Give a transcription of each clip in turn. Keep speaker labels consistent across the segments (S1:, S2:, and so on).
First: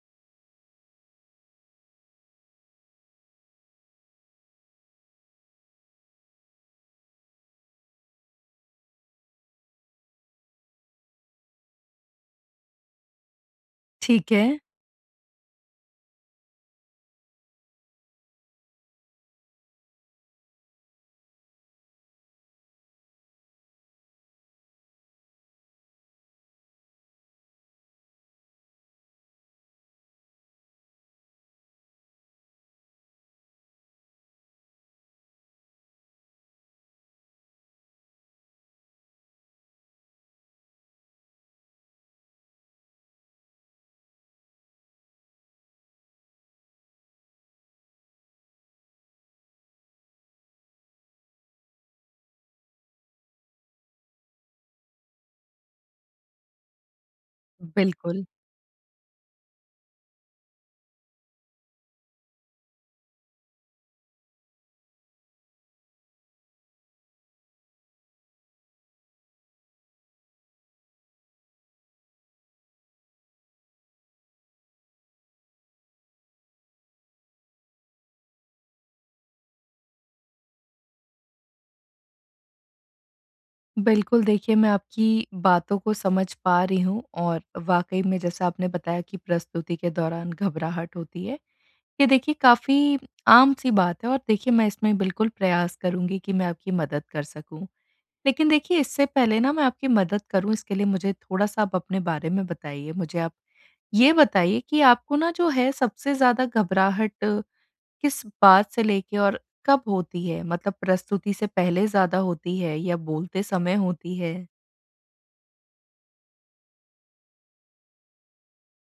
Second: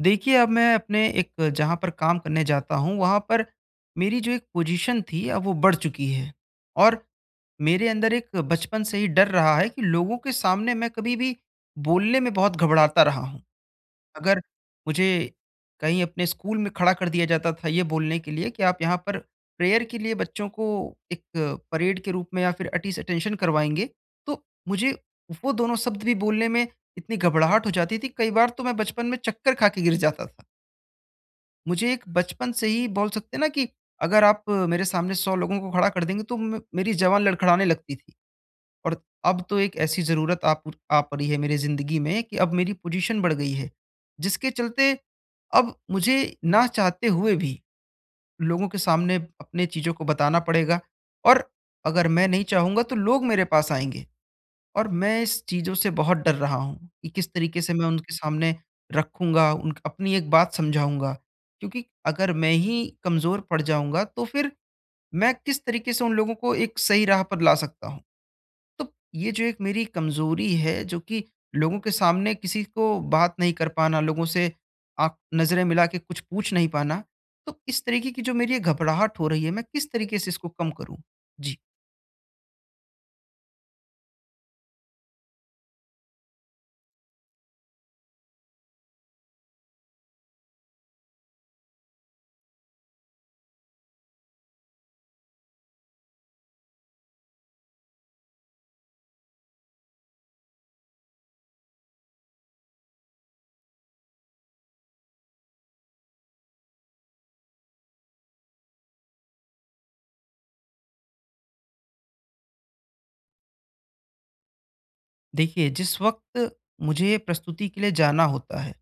S1: देखिए, अब मैं अपने एक जहाँ पर काम करने जाता हूँ, वहाँ पर मेरी जो एक पोजीशन थी, अब वो बढ़ चुकी है। और मेरे अंदर एक बचपन से ही डर रहा है कि लोगों के सामने मैं कभी भी बोलने में बहुत घबराता रहा हूँ।
S2: ठीक
S1: अगर
S2: है।
S1: मुझे कहीं अपने स्कूल में खड़ा कर दिया जाता था ये बोलने के लिए कि आप यहाँ पर प्रेयर के लिए बच्चों को एक परेड के रूप में या फिर अटिस अटेंशन करवाएँगे, तो मुझे वो दोनों शब्द भी बोलने में इतनी घबराहट हो जाती थी, कई बार तो मैं बचपन में चक्कर खा के गिर जाता था। मुझे एक बचपन से ही बोल सकते हैं ना कि अगर आप मेरे सामने 100 लोगों को खड़ा कर देंगे तो म मेरी ज़बान लड़खड़ाने लगती थी। और अब तो एक ऐसी ज़रूरत आ पड़ी है मेरी ज़िंदगी में कि अब मेरी पोज़ीशन बढ़ गई है। जिसके चलते अब मुझे ना चाहते हुए भी लोगों के सामने अपने चीज़ों को बताना पड़ेगा। और अगर मैं नहीं चाहूँगा तो लोग मेरे पास आएँगे। और मैं इस चीज़ों से बहुत डर रहा हूँ कि किस तरीके से मैं उनके
S2: बिल्कुल।
S1: सामने रखूँगा, उन अपनी एक बात समझाऊँगा। क्योंकि अगर मैं ही कमज़ोर पड़ जाऊँगा तो फिर मैं किस तरीके से उन लोगों को एक सही राह पर ला सकता हूँ? तो ये जो एक मेरी कमज़ोरी है जो कि लोगों के सामने किसी को बात नहीं कर पाना, लोगों से आँख नज़रें मिला के कुछ पूछ नहीं पाना, तो इस तरीके की जो मेरी ये घबराहट हो रही है, मैं किस तरीके से इसको कम करूँ? जी।
S2: बिल्कुल, देखिए मैं आपकी बातों को समझ पा रही हूँ और वाक़ई में जैसा आपने बताया कि प्रस्तुति के दौरान घबराहट होती है। ये देखिए काफ़ी आम-सी बात है और देखिए मैं इसमें बिल्कुल प्रयास करूँगी कि मैं आपकी मदद कर सकूँ। लेकिन देखिए इससे पहले ना मैं आपकी मदद करूँ इसके लिए मुझे थोड़ा-सा आप अपने बारे में बताइए। मुझे आप ये बताइए कि आपको ना जो है सबसे ज़्यादा घबराहट किस बात से लेके और कब होती है? मतलब प्रस्तुति से पहले ज़्यादा होती है या बोलते समय होती है?
S1: देखिए, जिस वक़्त मुझे प्रस्तुति के लिए जाना होता है,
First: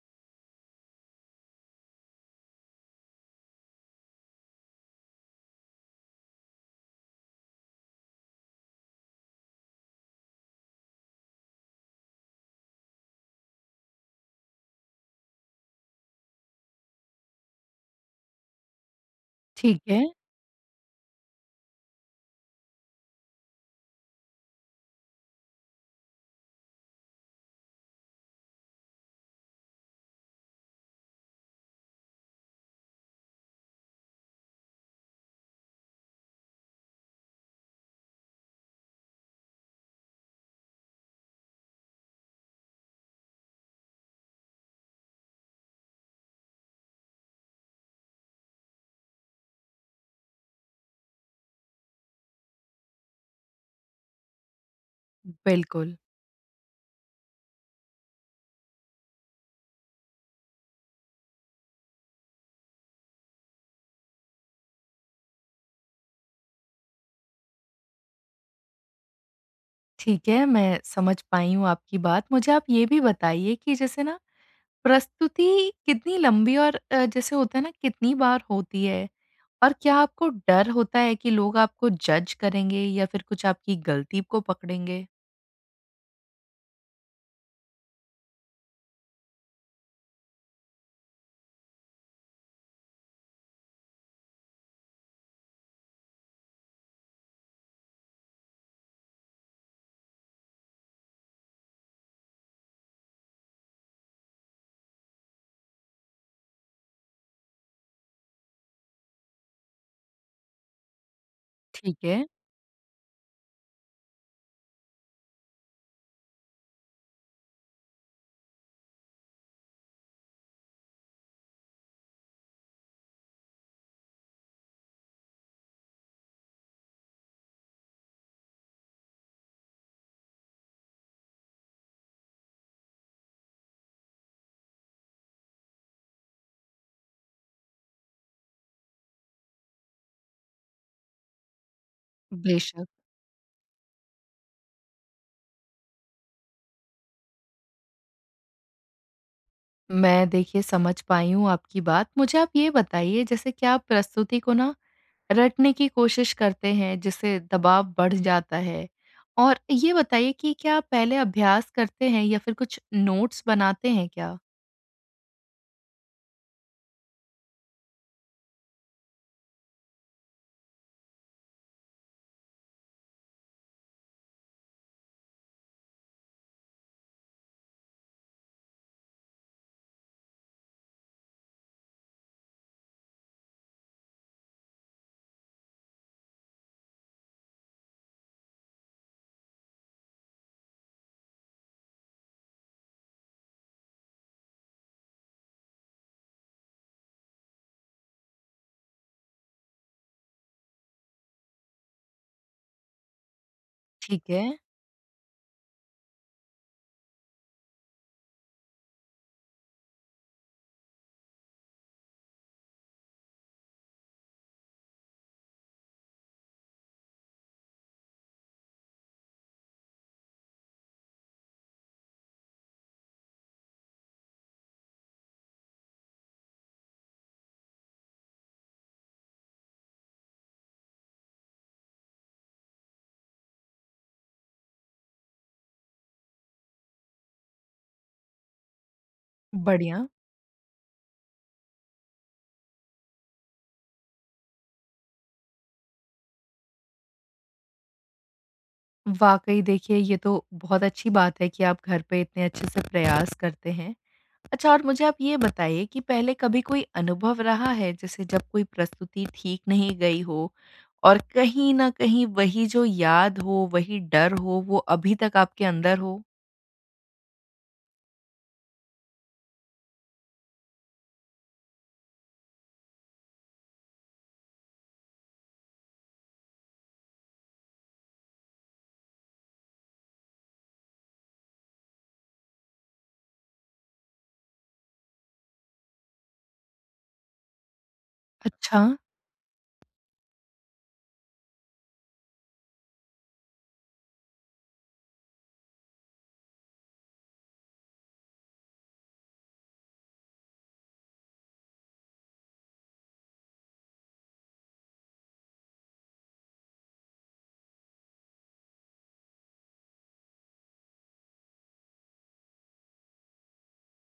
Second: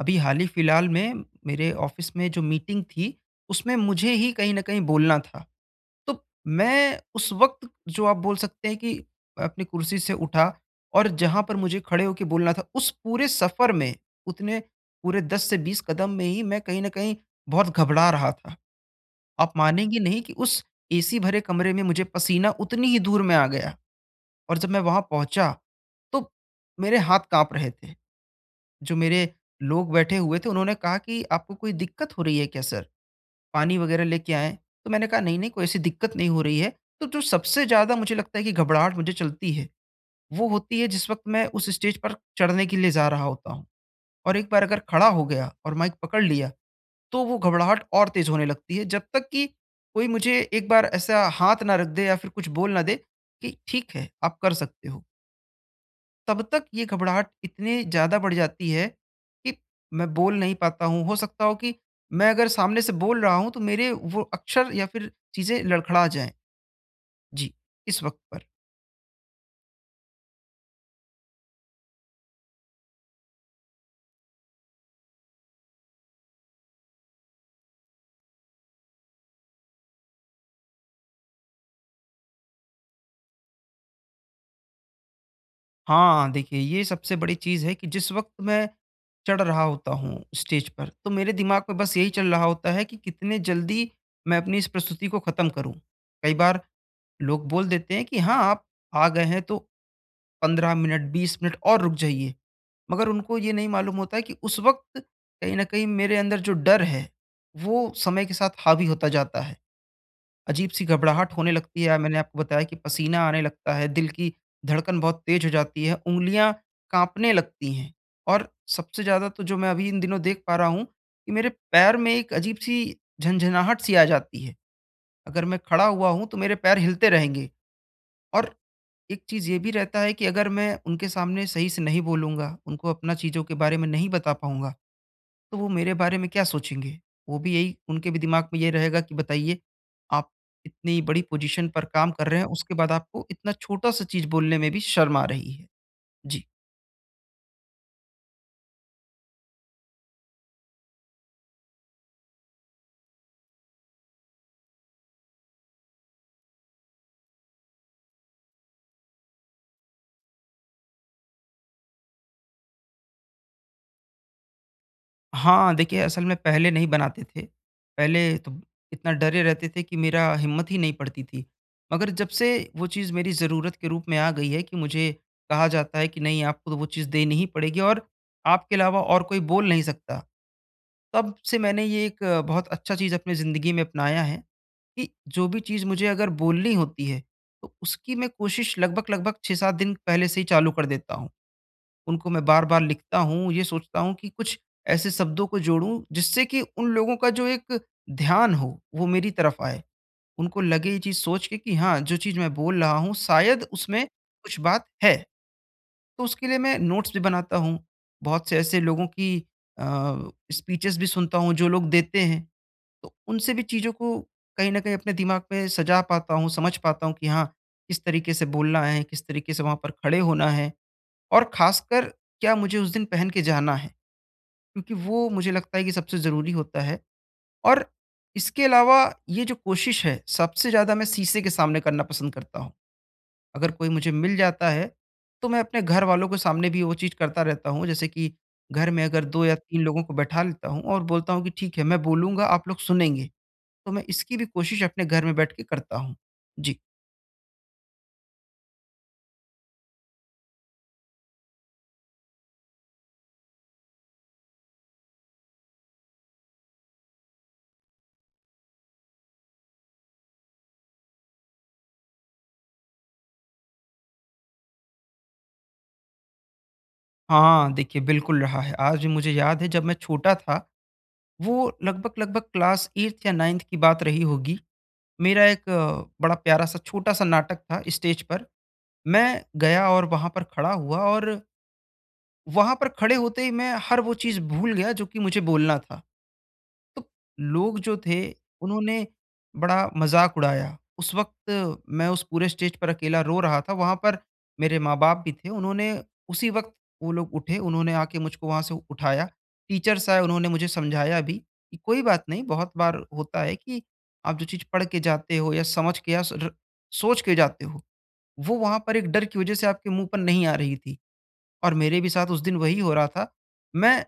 S1: अभी हाल ही फिलहाल में मेरे ऑफिस में जो मीटिंग थी, उसमें मुझे ही कहीं न कहीं बोलना था। तो मैं उस वक़्त, जो आप बोल सकते हैं कि अपनी कुर्सी से उठा और जहाँ पर मुझे खड़े होके बोलना था, उस पूरे सफ़र में, उतने पूरे 10 से 20 कदम में ही मैं कहीं न कहीं बहुत घबरा रहा था। आप
S2: ठीक
S1: मानेंगे
S2: है,
S1: नहीं कि उस एसी भरे कमरे में मुझे पसीना उतनी ही दूर में आ गया, और जब मैं वहाँ पहुँचा, तो मेरे हाथ काँप रहे थे। जो मेरे लोग बैठे हुए थे उन्होंने कहा कि आपको कोई दिक्कत हो रही है क्या सर? पानी वगैरह लेके आएँ? तो मैंने कहा नहीं, नहीं कोई ऐसी दिक्कत नहीं हो रही है। तो जो सबसे ज़्यादा मुझे लगता है कि घबराहट मुझे चलती है, वो होती है जिस वक़्त मैं उस स्टेज पर चढ़ने के लिए जा रहा होता हूँ। और एक बार अगर खड़ा हो गया और माइक पकड़ लिया, तो वो घबराहट और तेज़ होने लगती है जब तक कि कोई मुझे एक बार ऐसा हाथ ना रख दे या फिर कुछ बोल ना दे कि ठीक है, आप कर सकते हो।
S2: बिल्कुल।
S1: तब तक ये घबराहट इतने ज़्यादा बढ़ जाती है कि मैं बोल नहीं पाता हूँ। हो सकता हो कि मैं अगर सामने से बोल रहा हूँ तो मेरे वो अक्षर या फिर चीज़ें लड़खड़ा जाएँ। जी, इस वक़्त पर।
S2: ठीक है, मैं समझ पाई हूँ आपकी बात। मुझे आप ये भी बताइए कि जैसे ना प्रस्तुति कितनी लंबी और जैसे होता है ना कितनी बार होती है? और क्या आपको डर होता है कि लोग आपको जज करेंगे या फिर कुछ आपकी गलती को पकड़ेंगे?
S1: हाँ, देखिए ये सबसे बड़ी चीज़ है कि जिस वक़्त मैं चढ़ रहा होता हूँ स्टेज पर, तो मेरे दिमाग में बस यही चल रहा होता है कि कितने जल्दी मैं अपनी इस प्रस्तुति को ख़त्म करूँ। कई बार लोग बोल देते हैं कि हाँ, आप आ गए हैं तो 15 मिनट 20 मिनट और रुक जाइए। मगर उनको ये नहीं मालूम होता है कि उस वक़्त कहीं न कहीं मेरे अंदर जो डर है, वो समय के साथ हावी होता जाता है। अजीब-सी घबराहट होने लगती है,
S2: ठीक
S1: मैंने
S2: है,
S1: आपको बताया कि पसीना आने लगता है, दिल की धड़कन बहुत तेज़ हो जाती है, उँगलियाँ काँपने लगती हैं। और सबसे ज़्यादा तो जो मैं अभी इन दिनों देख पा रहा हूँ कि मेरे पैर में एक अजीब-सी झनझनाहट-सी आ जाती है। अगर मैं खड़ा हुआ हूँ, तो मेरे पैर हिलते रहेंगे। और एक चीज़ ये भी रहता है कि अगर मैं उनके सामने सही से नहीं बोलूँगा, उनको अपना चीज़ों के बारे में नहीं बता पाऊँगा, तो वो मेरे बारे में क्या सोचेंगे? वो भी यही उनके भी दिमाग में ये रहेगा कि बताइए, आप इतनी बड़ी पोज़ीशन पर काम कर रहे हैं, उसके
S2: बेशक।
S1: बाद आपको इतना छोटा-सा चीज़ बोलने में भी शर्म आ रही है। जी।
S2: मैं देखिए समझ पाई हूँ आपकी बात। मुझे आप ये बताइए जैसे क्या आप प्रस्तुति को ना रटने की कोशिश करते हैं जिससे दबाव बढ़ जाता है। और ये बताइए कि क्या आप पहले अभ्यास करते हैं या फिर कुछ नोट्स बनाते हैं क्या?
S1: हाँ, देखिए असल में पहले नहीं बनाते थे। पहले तो इतना डरे रहते थे कि मेरा हिम्मत ही नहीं पड़ती थी। मगर जब से वो चीज़ मेरी ज़रूरत के रूप में आ गई है कि मुझे कहा जाता है कि नहीं आपको तो वो चीज़ देनी ही पड़ेगी और आपके अलावा और कोई बोल नहीं सकता। तब से मैंने ये एक बहुत अच्छा चीज़ अपनी ज़िंदगी में अपनाया है कि जो भी चीज़ मुझे अगर बोलनी होती है, तो उसकी मैं कोशिश लगभग-लगभग 6-7 दिन पहले से ही चालू कर देता हूँ। उनको मैं बार-बार लिखता हूँ, ये सोचता हूँ कि कुछ ऐसे शब्दों को जोड़ूँ जिससे कि उन लोगों का जो एक ध्यान हो, वो मेरी तरफ आए। उनको लगे ये चीज़ सोच के कि हाँ, जो चीज़ मैं बोल रहा हूँ शायद उसमें
S2: ठीक है,
S1: कुछ बात है। तो उसके लिए मैं नोट्स भी बनाता हूँ। बहुत से ऐसे लोगों की अ, स्पीचेस भी सुनता हूँ जो लोग देते हैं, तो उनसे भी चीज़ों को कहीं न कहीं अपने दिमाग में सजा पाता हूँ, समझ पाता हूँ कि हाँ, किस तरीके से बोलना है, किस तरीके से वहाँ पर खड़े होना है। और ख़ासकर क्या मुझे उस दिन पहन के जाना है, क्योंकि वो मुझे लगता है कि सबसे ज़रूरी होता है। और इसके अलावा ये जो कोशिश है, सबसे ज़्यादा मैं शीशे के सामने करना पसंद करता हूँ। अगर कोई मुझे मिल जाता है, तो मैं अपने घर वालों के सामने भी वो चीज़ करता रहता हूँ, जैसे कि घर में अगर 2 या 3 लोगों
S2: बढ़िया।
S1: को बैठा लेता हूँ और बोलता हूँ कि ठीक है, मैं बोलूँगा, आप लोग सुनेंगे। तो मैं इसकी भी कोशिश अपने घर में बैठ के करता हूँ। जी।
S2: वाक़ई देखिए ये तो बहुत अच्छी बात है कि आप घर पे इतने अच्छे से प्रयास करते हैं। अच्छा और मुझे आप ये बताइए कि पहले कभी कोई अनुभव रहा है जैसे जब कोई प्रस्तुति ठीक नहीं गई हो और कहीं न कहीं वही जो याद हो, वही डर हो, वो अभी तक आपके अंदर हो?
S1: हाँ, देखिए बिल्कुल रहा है। आज भी मुझे याद है जब मैं छोटा था, वो लगभग-लगभग क्लास 8th या 9th की बात रही होगी। मेरा एक बड़ा प्यारा-सा छोटा-सा नाटक था स्टेज पर। मैं गया और वहाँ पर खड़ा हुआ और वहाँ पर खड़े होते ही मैं हर वो चीज़ भूल गया जो कि मुझे बोलना था। तो लोग जो थे
S2: अच्छा।
S1: उन्होंने बड़ा मज़ाक उड़ाया। उस वक़्त मैं उस पूरे स्टेज पर अकेला रो रहा था, वहाँ पर मेरे माँ-बाप भी थे, उन्होंने उसी वक़्त, वो लोग उठे, उन्होंने आके मुझको वहाँ से उठाया। टीचर्स आए, उन्होंने मुझे समझाया भी कि कोई बात नहीं, बहुत बार होता है कि आप जो चीज़ पढ़ के जाते हो या समझ के या स र सोच के जाते हो, वो वहाँ पर एक डर की वज़ह से आपके मुँह पर नहीं आ रही थी। और मेरे भी साथ उस दिन वही हो रहा था। मैं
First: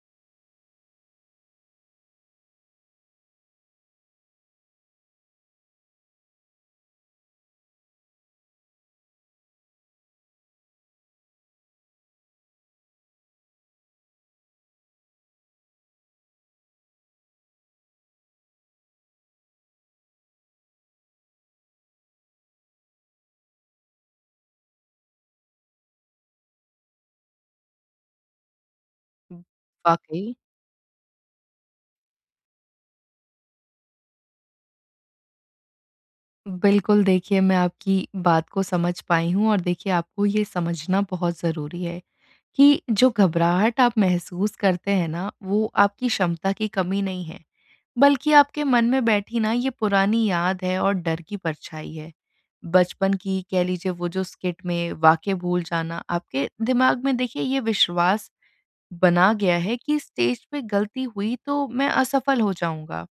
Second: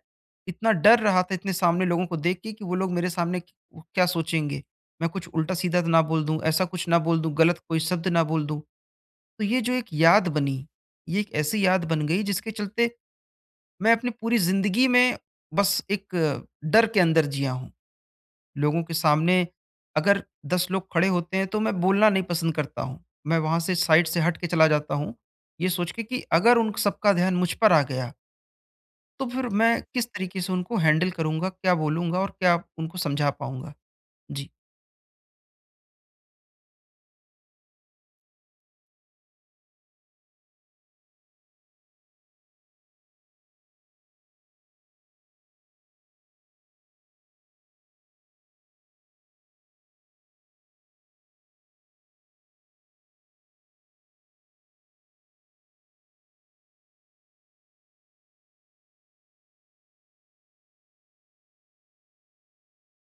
S1: इतना डर रहा था इतने सामने लोगों को देख के कि वो लोग मेरे सामने वो क्या सोचेंगे? मैं कुछ उल्टा-सीधा तो ना बोल दूँ, ऐसा कुछ ना बोल दूँ, गलत कोई शब्द ना बोल दूँ। तो ये जो एक याद बनी, ये एक ऐसी याद बन गई जिसके चलते मैं अपनी पूरी ज़िंदगी में बस एक डर के अंदर जिया हूँ। लोगों के सामने अगर 10 लोग खड़े होते हैं तो मैं बोलना नहीं पसंद करता हूँ। मैं वहाँ से साइड से हट के चला जाता हूँ, ये सोच के कि अगर उन सबका ध्यान मुझ पर आ गया तो फिर मैं किस
S2: वाक़ई।
S1: तरीके से उनको हैंडल करूँगा, क्या बोलूँगा और क्या उनको समझा पाऊँगा? जी,
S2: बिल्कुल, देखिए मैं आपकी बात को समझ पाई हूँ और देखिए आपको ये समझना बहुत ज़रूरी है कि जो घबराहट आप महसूस करते हैं ना, वो आपकी क्षमता की कमी नहीं है, बल्कि आपके मन में बैठी ना ये पुरानी याद है और डर की परछाई है। बचपन की कह लीजिए वो जो स्किट में वाक्य भूल जाना, आपके दिमाग में देखिए ये विश्वास बना गया है कि स्टेज पे गलती हुई तो मैं असफल हो जाऊँगा।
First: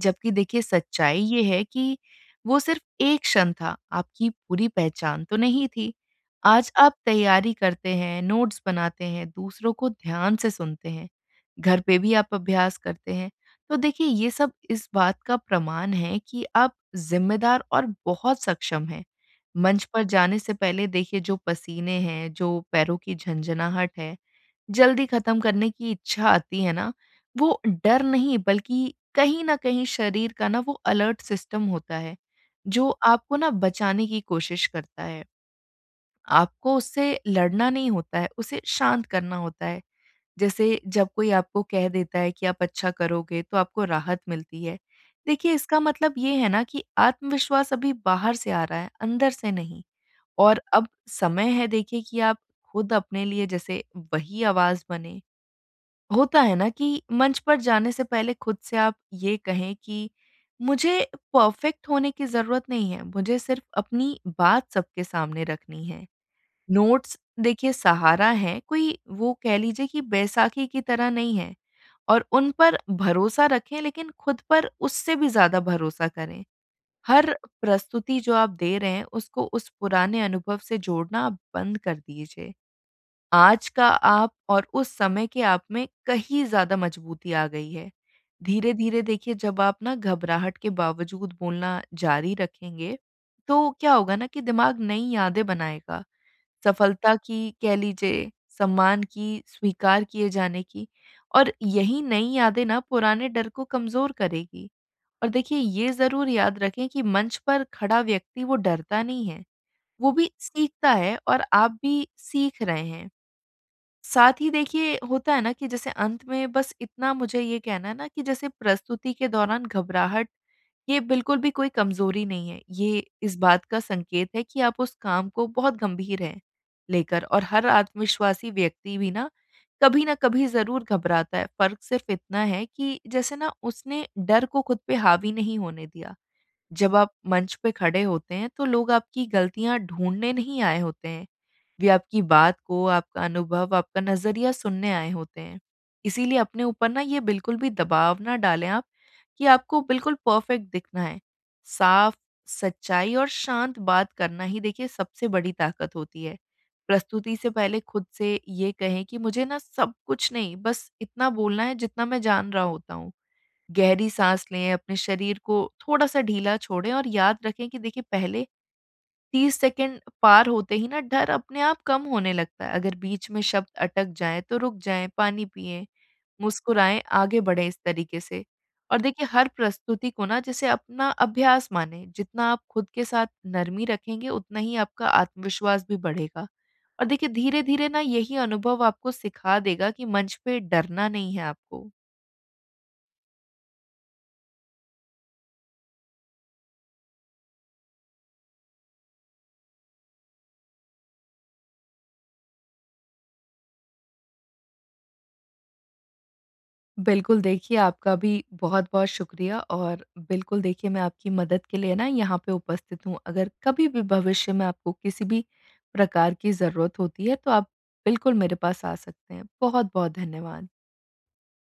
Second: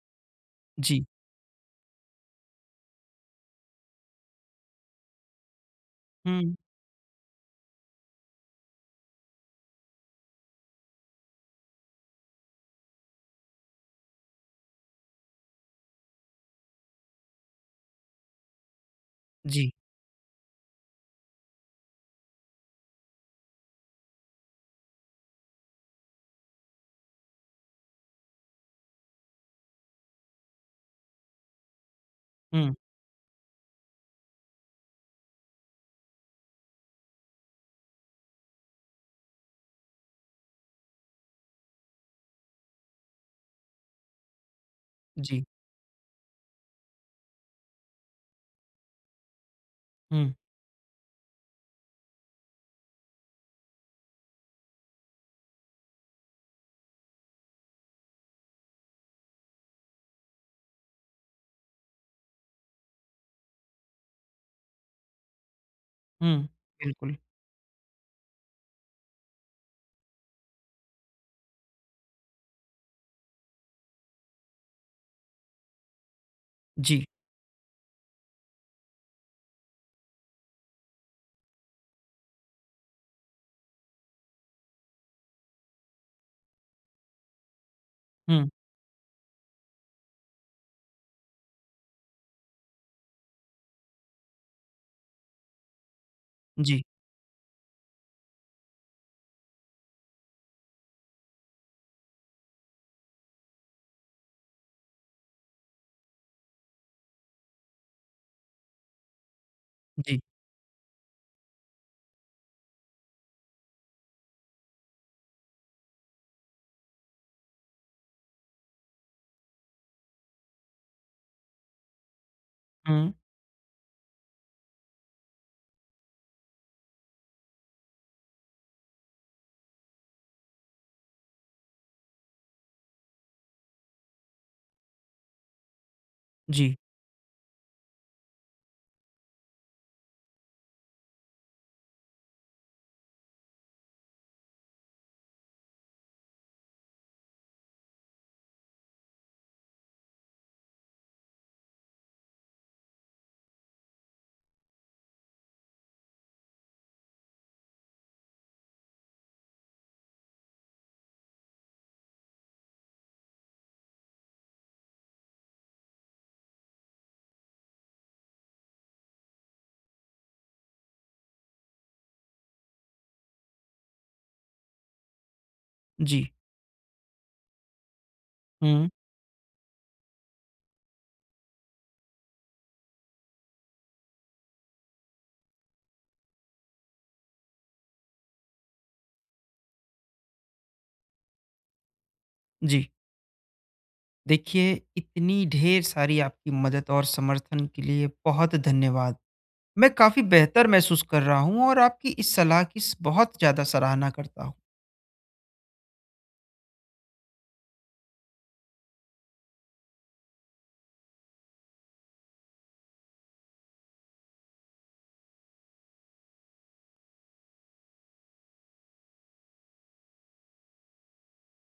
S2: जबकि देखिए
S1: जी।
S2: सच्चाई ये है कि वो सिर्फ एक क्षण था, आपकी पूरी पहचान तो नहीं थी।
S1: हुँ,
S2: आज आप तैयारी करते हैं, नोट्स बनाते हैं, दूसरों को ध्यान से सुनते हैं, घर पे भी आप अभ्यास करते हैं। तो देखिए ये सब इस बात का प्रमाण है कि आप ज़िम्मेदार और बहुत सक्षम हैं।
S1: जी।
S2: मंच पर जाने से पहले देखिए जो पसीने हैं, जो पैरों की झंझनाहट है, जल्दी खत्म करने की इच्छा आती है ना, वो डर नहीं, बल्कि कहीं न कहीं शरीर का ना वो अलर्ट सिस्टम होता है,
S1: हुँ,
S2: जो आपको ना बचाने की कोशिश करता है। आपको उससे लड़ना नहीं होता है, उसे शांत करना होता है। जैसे जब कोई आपको कह देता है कि आप अच्छा करोगे, तो आपको राहत मिलती है।
S1: जी।
S2: देखिए इसका मतलब ये है ना कि आत्मविश्वास अभी बाहर से आ रहा है, अंदर से नहीं।
S1: हुँ,
S2: और अब समय है देखिए कि आप खुद अपने लिए जैसे वही आवाज़ बनें। होता है ना कि मंच पर जाने से पहले खुद से आप ये कहें कि मुझे परफेक्ट होने की ज़रूरत नहीं है, मुझे सिर्फ अपनी बात सबके सामने रखनी है।
S1: हुँ। बिल्कुल।
S2: नोट्स देखिए सहारा है, कोई वो कह लीजिए कि बैसाखी की तरह नहीं है, और उन पर भरोसा रखें, लेकिन खुद पर उससे भी ज़्यादा भरोसा करें।
S1: जी।
S2: हर प्रस्तुति जो आप दे रहे हैं उसको उस पुराने अनुभव से जोड़ना आप बंद कर दीजिए। आज का आप और उस समय के आप में कहीं ज़्यादा मजबूती आ गई है।
S1: हुँ,
S2: धीरे-धीरे देखिए जब आप ना घबराहट के बावजूद बोलना जारी रखेंगे, तो क्या होगा ना कि दिमाग नई यादें बनाएगा।
S1: जी,
S2: सफलता की कह लीजिए, सम्मान की, स्वीकार किए जाने की, और यही नई यादें ना पुराने डर को कमज़ोर करेगी। और देखिए ये ज़रूर याद रखें कि मंच पर खड़ा व्यक्ति वो डरता नहीं है, वो
S1: जी।
S2: भी सीखता है और आप भी सीख रहे हैं। साथ ही देखिए होता है ना कि जैसे अंत में बस इतना मुझे ये कहना है ना कि जैसे प्रस्तुति के दौरान घबराहट ये बिल्कुल भी कोई कमजोरी नहीं है। ये
S1: हुँ,
S2: इस बात का संकेत है कि आप उस काम को बहुत गंभीर हैं लेकर, और हर आत्मविश्वासी व्यक्ति भी ना कभी ज़रूर घबराता है। फ़र्क सिर्फ इतना है कि जैसे ना उसने डर को खुद पे हावी नहीं होने दिया।
S1: जी,
S2: जब आप मंच पे खड़े होते हैं तो लोग आपकी गलतियाँ ढूँढने नहीं आए होते हैं। वे आपकी बात को, आपका अनुभव, आपका नज़रिया सुनने आए होते हैं। इसीलिए अपने ऊपर ना ये बिल्कुल भी दबाव ना डालें आप कि आपको बिल्कुल परफेक्ट दिखना है। साफ, सच्चाई और शांत बात करना ही देखिए सबसे बड़ी ताकत होती है। प्रस्तुति से पहले खुद से ये कहें कि मुझे ना सब कुछ नहीं, बस इतना बोलना है जितना मैं जान रहा होता हूँ। गहरी साँस लें, अपने शरीर को थोड़ा-सा ढीला छोड़ें और याद रखें कि देखिए पहले 30 सेकंड पार होते ही ना डर अपने आप कम होने लगता है। अगर बीच में शब्द अटक जाएँ तो रुक जाएँ, पानी पिएँ,
S1: जी।
S2: मुस्कुराएँ, आगे बढ़ें इस तरीके से।
S1: हुँ,
S2: और देखिए हर प्रस्तुति को ना जैसे अपना अभ्यास मानें, जितना आप खुद के साथ नरमी रखेंगे उतना ही आपका आत्मविश्वास भी बढ़ेगा। और देखिए धीरे-धीरे ना यही अनुभव आपको सिखा देगा कि मंच पे डरना नहीं है आपको।
S1: जी। देखिए, इतनी ढेर सारी आपकी मदद और समर्थन के लिए बहुत धन्यवाद। मैं काफ़ी बेहतर महसूस कर रहा हूँ और आपकी इस सलाह की स बहुत ज़्यादा सराहना करता हूँ।
S2: बिल्कुल, देखिए आपका भी बहुत-बहुत शुक्रिया और बिल्कुल देखिए मैं आपकी मदद के लिए ना यहाँ पे उपस्थित हूँ। अगर कभी भी भविष्य में आपको किसी भी प्रकार की ज़रूरत होती है, तो आप बिल्कुल मेरे पास आ सकते हैं। बहुत-बहुत धन्यवाद।